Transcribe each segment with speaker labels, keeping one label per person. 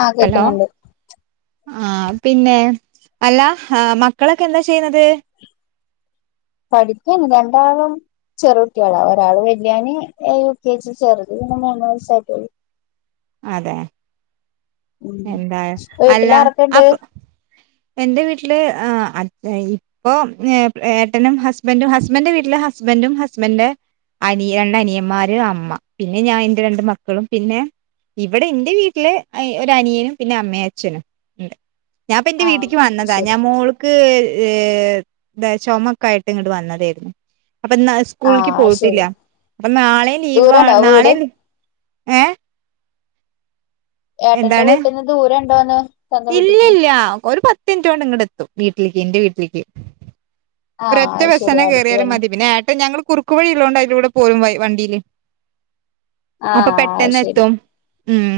Speaker 1: ആഹ്
Speaker 2: hello
Speaker 1: കേക്കുന്നുണ്ട്
Speaker 2: ആഹ് പിന്നെ അല്ല ആ മക്കളൊക്കെ എന്താ ചെയ്യുന്നത്
Speaker 1: പഠിക്കണ് രണ്ടാളും ചെറു കുട്ടികളാ ഒരാള് വല്യോൻ യു കെജി ചെറുത് പിന്നെ മൂന്ന് വയസായിട്ടു
Speaker 2: അതെ
Speaker 1: ഉം
Speaker 2: എന്തായ അല്ല
Speaker 1: വീട്ടിലാരൊക്കെണ്ട്
Speaker 2: അപ്പ എന്റെ വീട്ടില് അച്ഛൻ പ്പൊ ഏട്ടനും ഹസ്ബൻറും ഹസ്ബൻന്റെ വീട്ടിലെ ഹസ്ബൻറും ഹസ്ബന്റ് അനി രണ്ട് അനിയന്മാര് അമ്മ പിന്നെ ഞാൻ എന്റെ രണ്ട് മക്കളും പിന്നെ ഇവിടെന്റെ വീട്ടില് ഒരനിയനും പിന്നെ അമ്മേ അച്ഛനും ഉണ്ട് ഞൻപ്പൊ ന്റെ
Speaker 1: ആഹ്
Speaker 2: വീട്ടിക്ക് വന്നതാ
Speaker 1: ശരി
Speaker 2: ഞാൻ മോള് ൾക്ക് ഏ ന്താ ചുമക്കെ ആയിട്ട് ഇങ്ങോട്ട് വന്നതായിരുന്നു അപ്പൊ ഇന്ന് ആശു സ്കൂളക്ക്
Speaker 1: ആഹ്
Speaker 2: പോയിട്ടില്ല
Speaker 1: ശരി
Speaker 2: അപ്പൊ നാളെ ലീവ്
Speaker 1: ദൂരണ്ടോ
Speaker 2: നാളെ
Speaker 1: വീട്
Speaker 2: നിക്ക് ഏഹ്
Speaker 1: ഏട്ടന്റെ
Speaker 2: എന്താണ്
Speaker 1: വീട്ടിന്ന് ദൂരം ണ്ടോന്ന്
Speaker 2: ഇല്ലില്ല ഒരു പത്ത് മിനിട്ടോണ്ട് ഇങ്ങട് എത്തും വീട്ടിലേക്ക് എന്റെ വീട്ടിലേക്ക്
Speaker 1: ആഹ്
Speaker 2: ഒരറ്റ
Speaker 1: അത്
Speaker 2: ബസ്സ്
Speaker 1: ശരി
Speaker 2: തന്നെ
Speaker 1: അടുത്ത്
Speaker 2: കയറിയാലും
Speaker 1: തന്നെ
Speaker 2: മതി പിന്നെ ഏട്ടൻ ഞങ്ങള് കുറുക്കു വഴി ഇള്ളോണ്ട് അതിലൂടെ പോരും വഴ് വണ്ടിയില് അപ്പൊ
Speaker 1: ആഹ് അത്
Speaker 2: പെട്ടെന്ന്
Speaker 1: ശരി
Speaker 2: എത്തും ഉം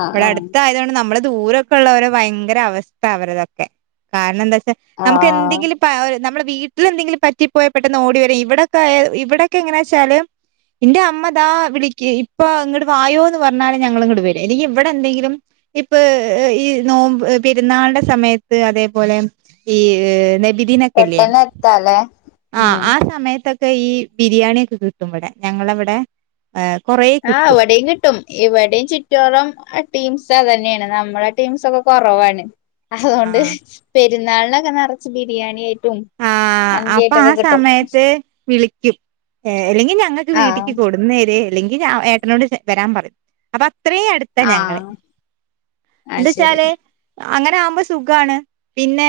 Speaker 1: ആഹ്
Speaker 2: ഇവടെ
Speaker 1: ആഹ്
Speaker 2: അടുത്തയൊണ്ട് നമ്മള് ദൂരൊക്കെ ഉള്ളവരെ ഭയങ്കര അവസ്ഥ അവരതൊക്കെ കാരണം എന്താ വച്ചാൽ നമുക്ക്
Speaker 1: ആഹ്
Speaker 2: എന്തെങ്കിലും പ്പ ആ നമ്മടെ വീട്ടിലെന്തെങ്കിലും പറ്റിപ്പോയാൽ പെട്ടെന്ന് ഓടി വര ഇവിടൊക്കെ ഇവിടെയൊക്കെ എങ്ങനാ വെച്ചാല് എന്റെ അമ്മ ദാ വിളക്ക് ഇപ്പോ ഇങ്ങോട്ട് വായോ എന്ന് പറഞ്ഞാല് ഞങ്ങള് ഇങ്ങട്ട് വരും അല്ലെങ്കിൽ ഇവിടെ എന്തെങ്കിലും ഇപ്പോ ഈ നോമ്പ് പെരുന്നാളിന്റെ സമയത്ത് അതേപോലെ ഈ നബി
Speaker 1: പെട്ടന്നെത്ത അല്ലേ.
Speaker 2: ആഹ് ആ സമയത്തൊക്കെ ഈ ബിരിയാണിയൊക്കെ കിട്ടും ഇവിടെ ഞങ്ങളവിടെ കൊറേ
Speaker 1: ആഹ്
Speaker 2: കിട്ടും
Speaker 1: ഇവടിം കി ട്ടും ഇവിടെയും ചുറ്റോറം ടീംസ് അതന്നെണ് നമ്മളെ ടീംസ് ഒക്കെ കുറവാണ്. അതുകൊണ്ട്
Speaker 2: ആഹ്
Speaker 1: പെരുന്നാളിനൊക്കെ നറച്ച് ബിരിയാണി ആയിട്ടും
Speaker 2: ആ അപ്പോ ആ
Speaker 1: മന്തിയായിട്ടൊക്കെ കിട്ടും
Speaker 2: സമയത്ത് വിളിക്കും അല്ലെങ്കിൽ ഞങ്ങൾക്ക്
Speaker 1: ആഹ്
Speaker 2: വീട്ടിക്ക് കൊടു ന്നരെ അല്ലെങ്കിൽ ഏട്ടനോട് വരാൻ പറയും അപ്പോ ഇത്രയും അടുത്താ ഞങ്ങള്
Speaker 1: ആഹ് അത്
Speaker 2: എന്താ
Speaker 1: ശരി
Speaker 2: വച്ചാല് അങ്ങനെ ആകുമ്പോ സുഖാണ്. പിന്നെ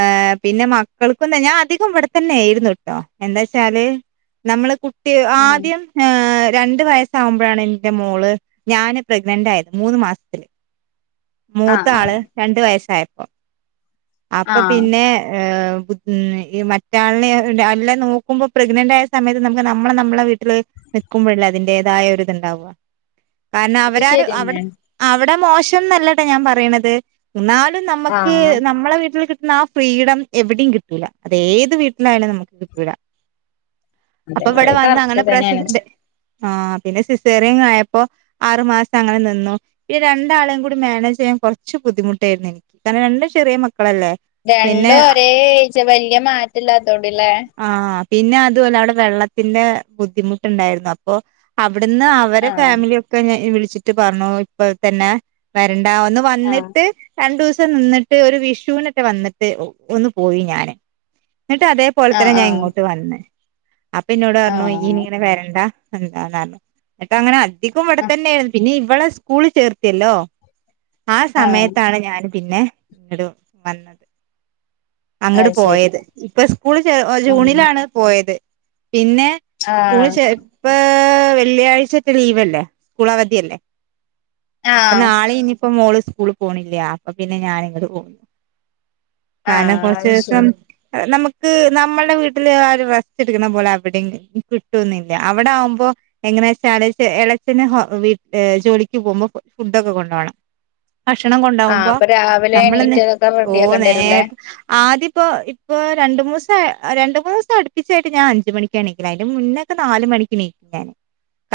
Speaker 2: ഏ പിന്നെ കേൾക്കുന്ന ഞാൻ അധികം ഇവിടെത്തന്നെ ആയിരുന്നു കേട്ടോ, എന്താ ച്ചാല് നമ്മള് കുട്ടി
Speaker 1: ആഹ്
Speaker 2: ആദ്യം ആ രണ്ടു വയസ്സാവുമ്പോഴാണ് എന്റെ മോള് ഞാന് പ്രഗ്നന്റ് ആയത് മൂന്ന് മാസത്തില്
Speaker 1: ആഹ്
Speaker 2: മൂത്ത
Speaker 1: ആഹ്
Speaker 2: ആള് രണ്ടു വയസ്സായപ്പോ അപ്പോ
Speaker 1: ആഹ്
Speaker 2: പിന്നെ ഉം ഈ മറ്റാളിനെ അല്ല നോക്കുമ്പോ പ്രഗ്നന്റ് ആയ സമയത്ത് നമുക്ക് നമ്മളെ നമ്മളെ വീട്ടില് നിൽക്കുമ്പോഴല്ലേ അതിന്റേതായ ഒരിത്ണ്ടാവുകവാ കാരണം
Speaker 1: അത്
Speaker 2: അവരാരു അവിടെ
Speaker 1: ശരിന്നെയാണ്
Speaker 2: അവിടെ മോശന്നല്ലട്ടാ ഞാൻ പറയണത്. എന്നാലും നമുക്ക്
Speaker 1: ആഹ്
Speaker 2: നമ്മളെ വീട്ടിൽ കിട്ടുന്ന ആ ഫ്രീഡം എവിടെയും കിട്ടൂല്ല, അത് ഏത് വീട്ടിലായാലും നമുക്ക് കിട്ടുല.
Speaker 1: അതെ
Speaker 2: അപ്പോ ഇവിടെ
Speaker 1: അത്
Speaker 2: വന്ന്
Speaker 1: കറക്റ്റ്
Speaker 2: അങ്ങനെ പ്രസ
Speaker 1: തന്നെയാണ്
Speaker 2: ആഹ പിന്നെ സിസേറിയൻ ആയപ്പോ ആറു മാസം അങ്ങനെ നിന്നു, ഈ രണ്ടാളെയും കൂടി മാനേജ് ചെയ്യാൻ കുറച്ച് ബുദ്ധിമുട്ടായിരുന്നു എനിക്ക് കരണം രണ്ടും ചെറിയ മക്കളല്ലേ പിന്നെ
Speaker 1: രണ്ടും ഒരേ ഏജ വലിയ മാറ്റല്ലാതോണ്ടല്ലേ.
Speaker 2: ആഹ് പിന്നെ അതും അല്ല അവിടെ വെള്ളത്തിന്റെ ബുദ്ധിമുട്ടുണ്ടായിരുന്നു അപ്പോ അവിടുന്ന് അവരെ
Speaker 1: ആഹ്
Speaker 2: ഫാമിലിയൊക്കെ ഞ വിളിച്ചിട്ട് പറഞ്ഞു ഇപ്പ തന്നെ വരണ്ട, ഒന്ന്
Speaker 1: ആഹ്
Speaker 2: വന്നിട്ട് രണ്ടു ദിവസം നിന്നിട്ട് ഒരു വിഷുനറ്റെ വന്നിട്ട് ഒന്നു പോയി ഞാന്, എന്നിട്ട് അതേ പോലെ
Speaker 1: ആഹ്
Speaker 2: തന്നെ ഞാൻ
Speaker 1: ആഹ്
Speaker 2: ഇങ്ങോട്ട് വന്ന്, അപ്പോ ഇന്നോട് പറഞ്ഞു ഇയ്യ്
Speaker 1: ആഹ്
Speaker 2: ഇനി ഇങ്ങനെ വരണ്ട. ന്നാറഞ്ഞു, എന്നിട്ടങ്ങനെ അധികം ഇവിടെ
Speaker 1: ആഹ്
Speaker 2: തന്നെ ആയിരുന്നു, പിന്നെ ഇവളെ സ്കൂൾ ചേർത്തിയല്ലോ. ആ
Speaker 1: ആഹ്
Speaker 2: സമയത്താണ് ഞാൻ പിന്നെ ഇങ്ങോട് വന്നത്. അങ്ങോട്ട്
Speaker 1: അത് ശരി
Speaker 2: പോയത് ഇപ്പോ സ്കൂള്
Speaker 1: ഉം
Speaker 2: ജൂണിലാണ് പോയത്. പിന്നെ സ്കൂള്
Speaker 1: ആഹ്
Speaker 2: ചേ ഇപ്പോ വെള്ളിയാഴ്ച്ചറ്റ ലീവല്ലേ സ്കൂൾ അവധിയല്ലേ? അപ്പോ
Speaker 1: ആഹ്
Speaker 2: നാളെ ഇനിയിപ്പോ മോള് സ്കൂള് പോണില്ല, അപ്പോ പിന്നെ ഞാന് ഇങ്ങോട് പോന്നു.
Speaker 1: ആഹ്
Speaker 2: കാരണം
Speaker 1: അത്
Speaker 2: കൊറച്ചീസം
Speaker 1: ശരി
Speaker 2: നമുക്ക് നമ്മളുടെ വീട്ടില് ആ ഒരു റസ്റ്റ് എടുക്കുന്ന പോലെ അവിടെ കിട്ടൊന്നില്ല അവിടെ ആകുമ്പോ എങ്ങന വെച്ചാല് ഇളച്ചന് ഹോ വി ജോലിക്ക് പോകുമ്പോ ഫുഡ്ഡക്കെ കൊണ്ടോണം. ഭക്ഷണം
Speaker 1: ആഹ്
Speaker 2: കൊണ്ടാവുമ്പോ
Speaker 1: അപ്പൊ രാവിലെ
Speaker 2: നമ്മളന്ന്
Speaker 1: എണീറ്റ് അതൊക്കെ
Speaker 2: ഓ
Speaker 1: റെഡിയാക്കേണ്ടി
Speaker 2: നേ
Speaker 1: വരൂല്ലേ
Speaker 2: ആദ്യ ഇപ്പോ ഇപ്പോ രണ്ടു മൂന്നിസം രണ്ട് മൂന്ന് ദിവസം അടുപ്പിച്ചായിട്ട് ഞാൻ അഞ്ച് മണി എണീക്കല് അതിന്റെ മുന്നക്കെ നാല് മണിക്ക് നീക്കും ഞാന്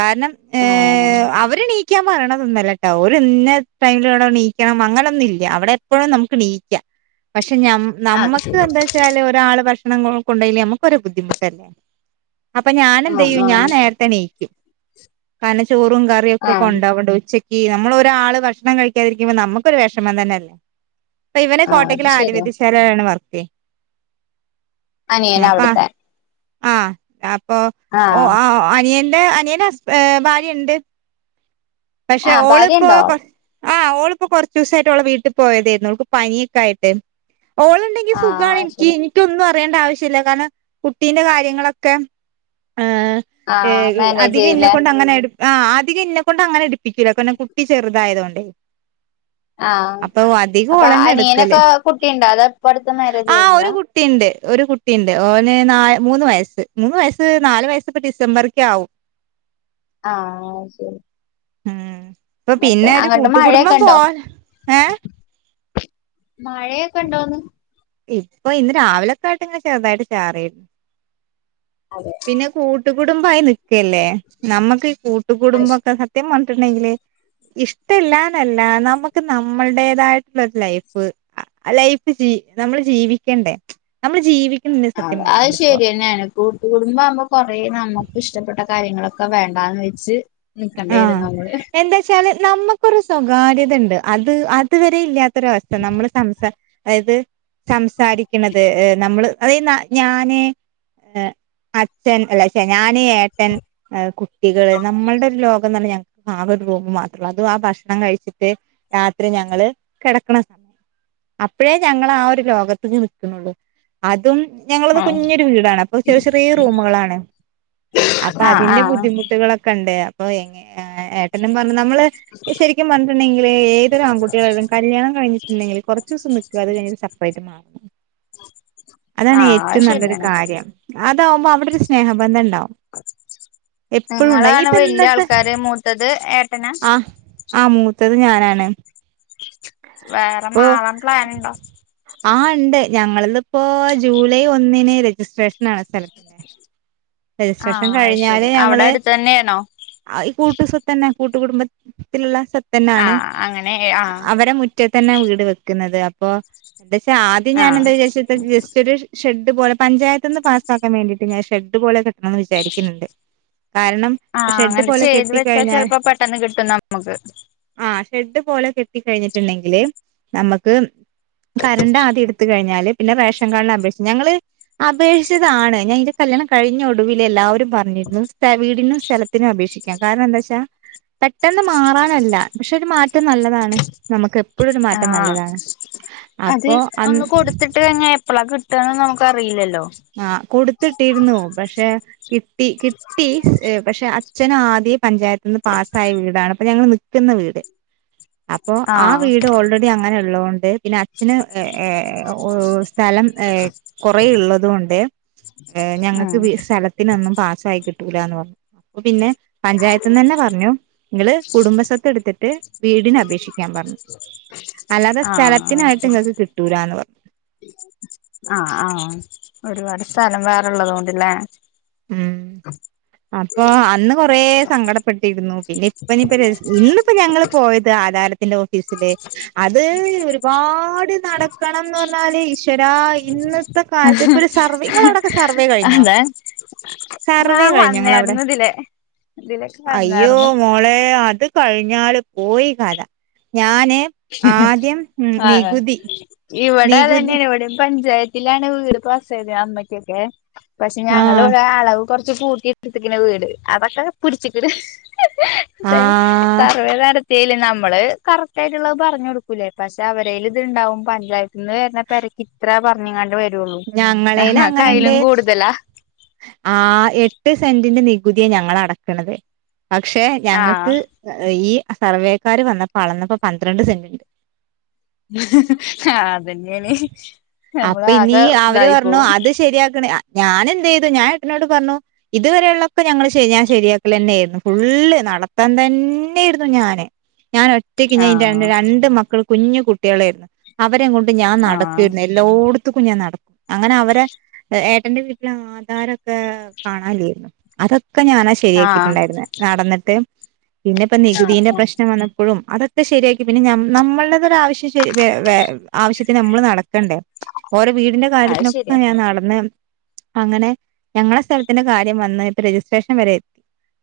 Speaker 2: കാരണം
Speaker 1: ആഹ്
Speaker 2: അവര് നീക്ക നിക്കാൻ പറയണതൊന്നല്ലട്ടോ ഒരു ഇന്ന ടൈമില ഇവിടെ നീക്കണം അങ്ങനൊന്നും ഇല്ല. അവിടെ എപ്പോഴും നമുക്ക് നീക്കാം, പക്ഷേ നമ്മ
Speaker 1: അത്
Speaker 2: നമ്മക്ക്
Speaker 1: ശരി
Speaker 2: എന്താ വച്ചാല് ഒരാള് ഭക്ഷണങ്ങളും കൊണ്ടോയില്ലേ നമ്മക്കൊരു ബുദ്ധിമുട്ടല്ലേ അപ്പോ
Speaker 1: ആഹ്
Speaker 2: ഞാനെന്തയ്യും ഞാൻ
Speaker 1: ആഹ്
Speaker 2: നേരെ ത്തെണിക്കും കാരണം ചോറും കറിയൊക്കെ
Speaker 1: ആഹ്
Speaker 2: കൊണ്ടാവണ്ട ഉച്ചക്ക് ക്ക്, നമ്മള് ഒരാൾ ഭക്ഷണം കഴിക്കാതിരിക്കുമ്പോൾ നമ്മക്കൊരു വിഷമം തന്നെ അല്ലേ? ഇപ്പോ ഇവന്
Speaker 1: ആഹ്
Speaker 2: കോട്ടക്കൽ
Speaker 1: അത് ശരിയാ
Speaker 2: ആര്യവൈദ്യശാലെലാണ് വർക്ക്.
Speaker 1: അനിയനാ
Speaker 2: അപ്പ
Speaker 1: അവിടുത്തെ
Speaker 2: ആഹ് അപ്പോ
Speaker 1: ആഹ്
Speaker 2: ഓഹ് അനിയൻ അനിയന് ഹസ്ബ ഭാര്യണ്ട്. പക്ഷേ
Speaker 1: ആഹ്
Speaker 2: ഓള് ഇപ്പോ
Speaker 1: ഭാര്യയുണ്ടോ
Speaker 2: പ്ലസ് ആഹ് ഓളിപ്പോൾ കുറച്ച ദിവസായിട്ട് ഓളെ വീട്ടിൽ പോയതായിരുന്നു പനിയൊക്കെ ആയിട്ട് ഓളുണ്ട ഇന്ക്
Speaker 1: ആഹ് അത്
Speaker 2: സുഗായിക്ക്
Speaker 1: ശരി
Speaker 2: എനിക്ക് ഒന്നും അറിയേണ്ട ആവശ്യമില്ല കാരണം കുട്ടീന്റെ കാര്യങ്ങളൊക്കെ ഏഹ് ഏ
Speaker 1: ആഹ് മാനേജ്
Speaker 2: അധികം ഇന്നെ
Speaker 1: ചെയ്യൂലേ
Speaker 2: കൊണ്ട് അങ്ങനെ എടു ആ ആധികം ഇന്നെ കൊണ്ട് അങ്ങനെ അടുപ്പിക്കൂല കാരണം കുട്ടി ചെറുതായത കൊണ്ടേ
Speaker 1: ആഹ്
Speaker 2: അപ്പൊ അധിക
Speaker 1: അപ്പൊ
Speaker 2: ഓളെന്നെ
Speaker 1: അനിയനൊക്കെ കുട്ടിയുണ്ടോ അതോ ഇപ്പ അടുത്ത് മാരേജ്
Speaker 2: എടുക്കല്ആ ഒരു
Speaker 1: കഴിഞ്ഞതാ
Speaker 2: കുട്ടിയുണ്ട് ഒരു കുട്ടിയുണ്ട് ഓന് ന മൂന്ന് വയസ്സ് മൂന്ന് വയസ് നാ വയസ്സ്പ്പോ ഡിസംബർക്ക ആകും
Speaker 1: ആഹ ഓ ശരി
Speaker 2: ഉം ഇപ്പ
Speaker 1: മറ്റേ
Speaker 2: പിന്നെ ഒരു
Speaker 1: അങ്ങോട്ട് മഴയൊക്കെ
Speaker 2: കൂട്ടുകടുംബം പോ
Speaker 1: ഉണ്ടോ
Speaker 2: ഏഹ്
Speaker 1: മഴയൊക്കെ ഉണ്ടോന്ന്
Speaker 2: ഇപ്പ ഇന്ന് രാവിലൊക്കെ ആയിട്ട് ങ്ങനെ ചെറുതായിട്ട് ചാറിയേരുന്നു.
Speaker 1: അതെ
Speaker 2: പിന്നെ കൂ കൂട്ടുകുടുംബായി നിക്കല്ലേ. നമ്മക്ക് ഈ കൂട്ടുകുടുബംക്കെ സത്യം പറഞ്ഞിട്ടുണ്ടെങ്കില് ഇഷ്ടല്ലാന്നല്ല നമുക്ക് ന നമ്മൾടേതായിട്ടുള്ള ഒരു ലൈഫ് ലൈഫ് ജീ നമ്മള് ജീവിക്കണ്ടേ? നമ്മള് ജീവിക്കുന്ന [unintelligible] സത്യം പറഞ്ഞാല് ഇപ്പോ.
Speaker 1: കൂട്ടു കുടുംബാകുമ്പോ കൊറേ നമുക്ക് ഇഷ്ടപ്പെട്ട കാര്യങ്ങളൊക്കെ വേണ്ടാന്ന് വെച്ച് നിക്കണ്ടി വരും
Speaker 2: ആഹ്
Speaker 1: നമ്മള്
Speaker 2: എന്തച്ചാല് നമ്മുക്കൊരു സ്വകാര്യതണ്ട്. അത് അത് വരെ ഇല്ലാത്ത ഒരവസ്ഥ. നമ്മള് സംസ അതായ്ത് സംസാരിക്കണത് ഏ നമ്മള് അതയ്ത് ഞാന് അച്ഛൻ അല്ലെ ശെ ഞാന്, ഏട്ടൻ, കുട്ടികള് നമ്മൾടെ ലോകം തന്നെ ഞങ്ങക്ക് ആകെ ഒരു റൂം മാത്രാ. അത് ആ ഭക്ഷണം കഴിച്ചിട്ട് രാത്രി ഞങ്ങള് കെടക്കണ അപ്പഴേ ഞങ്ങള് ആ ഒരു ലോകത്ത് നിൽക്കുന്നുള്ളൂ. അതും ഞങ്ങളത്
Speaker 1: ആഹ്
Speaker 2: കുഞ്ഞിരു വീടാണ്. അപ്പ ചെറിയ ചെറിയ റൂമുകളാണ്. അപ്പ
Speaker 1: ആഹ്
Speaker 2: അതിന്റെ
Speaker 1: ആഹ്
Speaker 2: ബുദ്ധിമുട്ടുകളൊക്കെണ്ട്. അപ്പൊ എ ഏട്ടനും പറഞ് നമ്മള് ഇത് ശരിക്കും പറഞ്ഞിട്ടുണ്ടെങ്കില് ഏതൊരു ആൺുട്ടികളായാലും കല്യാണം കഴിഞ്ഞിട്ടുണ്ടെങ്കില് കുറച്ചോസം നിക്ക. അത് കഴിഞ്ഞിട്ടു സപ്പറേറ്റ് മാറാ. അതാണ്
Speaker 1: ആഹ്
Speaker 2: ഏറ്റവും
Speaker 1: അത്
Speaker 2: നല്ലൊരു
Speaker 1: ശരിയാണ്
Speaker 2: കാര്യം അതാവുമ്പോ അവിടെ ഒരു സ്നേഹബന്ധണ്ടാവും. എപ്പഴും ഉണ്ടാവും. ഇതെന്ന്
Speaker 1: കാര് മൂത്തത് ഏട്ടന
Speaker 2: ആഹ് മൂത്തത് ഞാനാണ്.
Speaker 1: വേറെ
Speaker 2: അപ്പൊ
Speaker 1: മാറാൻ പ്ലാനുണ്ടോ?
Speaker 2: ആഹ് ഉണ്ട് ഞങ്ങള ഇപ്പോ ജൂലൈ ഒന്നിന് രജിസ്ട്രേഷനാണ് സ്ഥലത്തിന്റെ. രജിസ്ട്രേഷൻ
Speaker 1: ആഹ് അയ്ശരി. അവിടെ അടുത്ത് തന്നെയാണോ?
Speaker 2: അ ഈ കൂട്ടു സ്വത്ത്ന്നെ. കൂട്ടുകടുംബത്തിലുള്ള സ്വത്ത് തന്നെയാണ്.
Speaker 1: ആഹ് അങ്ങനെ ആഹ്
Speaker 2: അവരെ മു റ്റത്ത് തന്നാ വീട് വെക്കുന്നത്. അപ്പോ എന്താച്ചാ ആദ്യം ഞാൻ എന്താ
Speaker 1: ആഹ്
Speaker 2: വിചാരിച്ചത് ജസ്റ്റ് ഒരു ഷെഡ് പോലെ പഞ്ചായത്ത് നിന്ന് പാസ്സാക്കാൻ വേണ്ടിയിട്ട് ഞാൻ ഷെഡ് പോലെ കെട്ടാന്ന് വിചാരിക്കന്ന്ണ്ട്. കാരണം ഇപ്പ
Speaker 1: ആഹ്
Speaker 2: ഷെഡ്
Speaker 1: അങ്ങനെ
Speaker 2: പോലെ
Speaker 1: ചെയ്ത് വെച്ചാ
Speaker 2: കെട്ടിക്കഴിഞ്ഞാൽ
Speaker 1: ചെലപ്പോ പെട്ടെന്ന് കിട്ടും നമ്മക്ക്.
Speaker 2: ആഹ് ഷെഡ് പോലെ കെട്ടിക്കഴിഞ്ഞിട്ടുണ്ടെങ്കില് നമ്മക്ക് കറണ്ട് ആദ്യം എടുത്ത് കഴിഞ്ഞാല് പിന്നെ റേഷൻ കാർഡിന് അപേക്ഷിച്ച ഞങ്ങള് അപേക്ഷിച്ചതാണ്. ഞാൻ ഇന്റെ കല്യാണം കഴിഞ്ഞ ഒടുവില് എല്ലാവരും പറഞ്ഞു വീടിനും സ്ഥലത്തിനും അപേക്ഷി ക്കാം. കാരണം എന്താ വെച്ചാ പെട്ടെന്ന് മാറാനല്ല പക്ഷെ ഒരു മാറ്റം നല്ലതാണ്. നമുക്ക് എപ്പഴും ഒരു മാറ്റം
Speaker 1: ആഹ്
Speaker 2: നല്ലതാണ്. അപ്പൊ അന്ന്
Speaker 1: ഇത്തിട്ട് കഴിഞ്ഞാ എപ്പഴാ കിട്ടുവന്ന് നമുക്കറിയില്ലല്ലോ.
Speaker 2: ആഹ് കൊടുത്തിട്ടിരുന്നു പക്ഷെ കിട്ടി കിട്ടി. പക്ഷെ അച്ഛന് ആദ്യേ പഞ്ചായത്ത് നിന്ന് പാസ്സായ വീടാണ്. അപ്പൊ ഞങ്ങള് നിക്കുന്ന വീട്. അപ്പൊ ആ
Speaker 1: ആഹ്
Speaker 2: വീട് ഓൾറെഡി അങ്ങനെ ഉള്ളതൊണ്ട് പിന്നെ അച്ഛന് സ്ഥലം കുറെള്ളതുകൊണ്ട് ഏ
Speaker 1: ഉം
Speaker 2: ഞങ്ങക്ക് സ്ഥലത്തിനൊന്നും പാസ്സായി കിട്ടൂല്ലാന്ന് പറഞ്ഞു. അപ്പൊ പിന്നെ പഞ്ചായത്ത്ന്നന്നെ പറഞ്ഞു. നിങ്ങള് കുടുംബസ്വത്തെടുത്തിട്ട് വീടിന് അപേക്ഷിക്കാൻ പറഞ്ഞു. അല്ലാതെ
Speaker 1: ആഹ് അത്
Speaker 2: സ്ഥലത്തിനായിട്ട്
Speaker 1: ശരി
Speaker 2: നിങ്ങൾക്ക് കിട്ടൂലാന്ന് പറഞ്ഞു.
Speaker 1: ആഹ് ആഹ് ഒരുപാട് സ്ഥലം വേറെ ഉള്ളതോണ്ട്ല്ലേ.
Speaker 2: ഉം
Speaker 1: [unintelligible]
Speaker 2: അപ്പൊ അന്ന് കൊറേ സങ്കടപ്പെട്ടിരുന്നു. പിന്നെ ഇപ്പനിപ്പ ഇന്നിപ്പ ഞങ്ങള് പോയത് ആധാര ഇല്ല ഓഫീസില് അത് ഒരുപാട് നടക്കണംന്ന് പറഞ്ഞാല് ഈശ്വരാ ഇന്ന് ഇന്നത്തെ കാലത്ത് ഇപ്പൊ ഒരു സർവേ നിങ്ങളവിടൊക്കെ സർവേ കഴിഞ്ഞോ
Speaker 1: അതെ
Speaker 2: സർവേ
Speaker 1: ആഹ്
Speaker 2: കഴിഞ്ഞോ നിങ്ങളവിടെ
Speaker 1: വന്നായിരുന്നു ഇതിലെ ഇതിലൊക്കെ
Speaker 2: അയ്യോ
Speaker 1: വന്നായിരുന്നു
Speaker 2: മോളെ അത് കഴിഞ്ഞാല് പോയി കഥ ഞാന് ആദ്യം ഉം
Speaker 1: ആണോ
Speaker 2: നികുതി നികുതി
Speaker 1: ഇവിടതന്നെയാണ് ഇവിടെയും പഞ്ചായത്ത് വീട്ടിലാണ് വീട് പസായത് അമ്മയ്ക്കൊക്കെ പക്ഷെ
Speaker 2: ആഹ്
Speaker 1: ഞങ്ങളിവിടെ അളവും കൊറച്ച് കൂട്ടിയെടുത്തിരിക്കുന്ന വീട് അതൊക്കെ പിടിച്ചിക്കിട് പക്ഷെ
Speaker 2: ആഹ്
Speaker 1: സർവേ നടത്തിയല് നമ്മള് കറക്റ്റ് ആയിട്ട പറഞ്ഞു കൊടുക്കൂലേ പക്ഷെ അവരേലിത് ഇണ്ടാവും പഞ്ചായത്ത്ന്ന് വരുന്ന പെരക്ക് ഇത്ര പറഞ്ഞിങ്ങാണ്ട്
Speaker 2: ഞങ്ങളേല്
Speaker 1: ങ്ങ ക്കയിലും
Speaker 2: അങ്ങനെണ്ട്
Speaker 1: കൂടുതലാ
Speaker 2: ആ എട്ട് സെന്റിന്റെ നികുതിയെ ഞങ്ങളടക്കണത് പക്ഷെ
Speaker 1: ആഹ്
Speaker 2: ഞങ്ങൾക്ക് ഈ സർവേക്കാര് വന്നപ്പോ അളന്നപ്പോ പന്ത്രണ്ട് സെന്റിണ്ട്
Speaker 1: അതന്നെയാണ് നമ്മളാകെ ഇതായി പോവും
Speaker 2: ഇത് ശരിയാക്കണെ ഞാനെന്ത് ചെയ്തു ഞാൻ എട്ടനോട് പറഞ്ഞു ഇതുവരെയുള്ളൊക്കെ ഞങ്ങള് ശരി ഞാൻ ശരിയാക്കൽ തന്നെയായിരുന്നു ഫുള്ള് നടത്തം തന്നെയിരുന്നു ഞാന് ഞാൻ ഒറ്റയ്ക്ക് ഞാൻന്റെ
Speaker 1: ആഹ്
Speaker 2: രണ്ട് മക്കൾ കുഞ്ഞു കുട്ടികളായിരുന്നു അവരെയും കൊണ്ട് ഞാൻ
Speaker 1: ആഹ്
Speaker 2: നടക്കരുന്നു എല്ലോട്ത്ത്ക്കും ഞാൻ നടന്നു അങ്ങനെ അവരെ ഏട്ടന്റെ വീട്ടിലെ ആ ധാരൊക്കെ കാണാല്ല്യേര്ന്നു അതൊക്കെ ഞാനാ
Speaker 1: ആഹ്
Speaker 2: ശരിയാക്കിയിട്ടുണ്ടായിരുന്ന് നടന്നിട്ട്. പിന്നെപ്പം നികുതീന്റെ
Speaker 1: ആഹ്
Speaker 2: പ്രശ്നം വന്നപ്പഴും അതൊ ക്കെ ശരിയാക്കി പിന്നെ നമ്മൾടെതൊരാവശ്യം ശരി വേ വേ ആവശ്യത്തിന് നമ്മള് നടക്കണ്ടേ. ഓരെ വീടിന്റെ
Speaker 1: അത്
Speaker 2: കാര്യത്തിനൊക്കെ
Speaker 1: ശരിയാ
Speaker 2: ഞാൻ നടന്ന് അങ്ങനെ ഞങ്ങളെ സ്ഥലത്തിന്റെ കാര്യം വന്ന് ഇപ്പം രജിസ്ട്രേഷൻ വരെ എ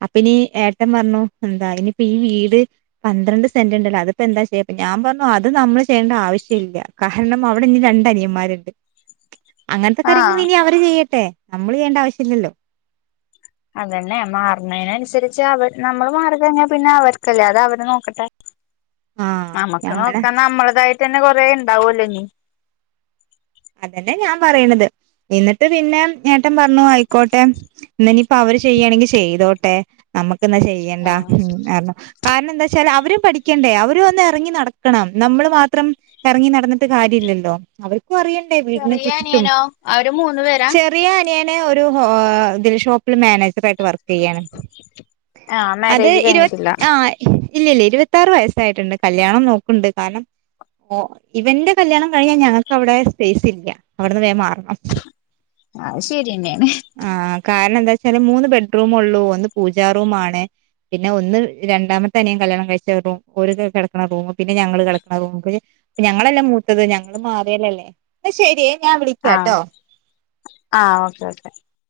Speaker 2: അപ്പനീ ഏട്ടം പർഞ്ഞു എന്താ ഇനിപ്പീ ഈ വീട് പന്ത്രണ്ട് സെന്റ് ഇണ്ടല്ലോ അതിപ്പം എന്താ ചെയ്യാപ്പൊ ഞാൻ പർഞ്ഞു അത് നമ്മള് ചെയ്യണ്ട ആവശ്യം ഇല്ല. കാരണം അവടെ ഇഞ്ഞ് രണ്ട് അനിയന്മാര്ണ്ട്. അങ്ങൻത്തെ കാര്യങ്ങൾ
Speaker 1: ആഹ്
Speaker 2: ഇനി അവര് ചെയ്യട്ടെ, നമ്മള് ചെയ്യണ്ട ആവശ്യല്ലല്ലോ.
Speaker 1: അതന്നെ മാറ്ണയ്നനുസരിച്ച് അവ നമ്മള് മാറികഴിഞ്ഞാ പിന്നെ അവർക്കല്ലേ അത് അവര് നോക്കട്ടെ.
Speaker 2: [inaudible]
Speaker 1: നമ്മക്ക്
Speaker 2: ഞാന
Speaker 1: നോക്കാൻ നമ്മളതായിട്ട്ന്നെ കൊറേ ണ്ടാവുല്ലോ ഇനി.
Speaker 2: അതന്നെ ഞാൻ പറയണത് എന്നിട്ട് പിന്നെ ഏട്ടൻ പറഞ്ഞു ആയിക്കോട്ടെ ഇന്നാ ഇനിപ്പം അവര് ചെയ്യാണെങ്കി ചെയ്തോട്ടെ ന്നമ്മക്ക്ന്നാ ചെയ്യണ്ട ഉം ന്നർഞ്ഞു. കാരണം എന്താച്ചാല് അവര് പഠിക്കണ്ടേ അവരും ഒന്ന് എറങ്ങി നടക്കണം നമ്മള് മാത്രം എറങ്ങി നടന്നിട്ട് കാര്യല്ലല്ലോ അവർക്കു അറിയ
Speaker 1: ചെറിയനിയനോ അവര് മൂന്ന് പേരാ?
Speaker 2: ചെറിയ അനിയന് ഒരു ഹോ ഇതില് ഷോപ്പില് മാനേ റൊക്കായിട്ട് വർക്ക്യ്യാണ്,
Speaker 1: ആഹ്
Speaker 2: അത്
Speaker 1: മാരേജ്
Speaker 2: ഇരുപ
Speaker 1: കഴിഞ്ഞിട്ടില്ല
Speaker 2: ആഹ് ഇല്ല ഇല്ല ഇരുപത്താറ് വയസ്സായിട്ടുണ്ട് കല്യാണം നോക്ക്ണ്ട് കാരണം ഓ ഇവന്റെ കല്യാണം കഴിഞ്ഞാ ഞങ്ങക്ക് അവടെ സെപേയ്സ് ഇല്ല അവടന്ന് വേം മാറണം.
Speaker 1: ആയ് ശര്യന്നേണ്.
Speaker 2: ആഹ് കാരണം എന്താച്ചാല് മൂന്ന് ബെഡ്റൂമൊള്ളൂ ഒന്ന് പൂജാറൂമാണ്. പിന്നെ ഒന്ന് രണ്ടാമത്തെനിയൻ കല്യാണം കഴിച്ച റൂം ഓര്ക്ക് കെടക്ക്ണ റൂം പിന്നെ ഞങ്ങള് കെടക്ക്ണ റൂമ് ഞങ്ങളല്ലേ മൂത്തത് ഞങ്ങള് മാറ്യാലല്ലേ എന്നാ ശെരിയെ ഞാൻ
Speaker 1: ആഹ്
Speaker 2: വിളിക്കാട്ടോ.
Speaker 1: ആഹ് ഓക്കെ ഓക്കെ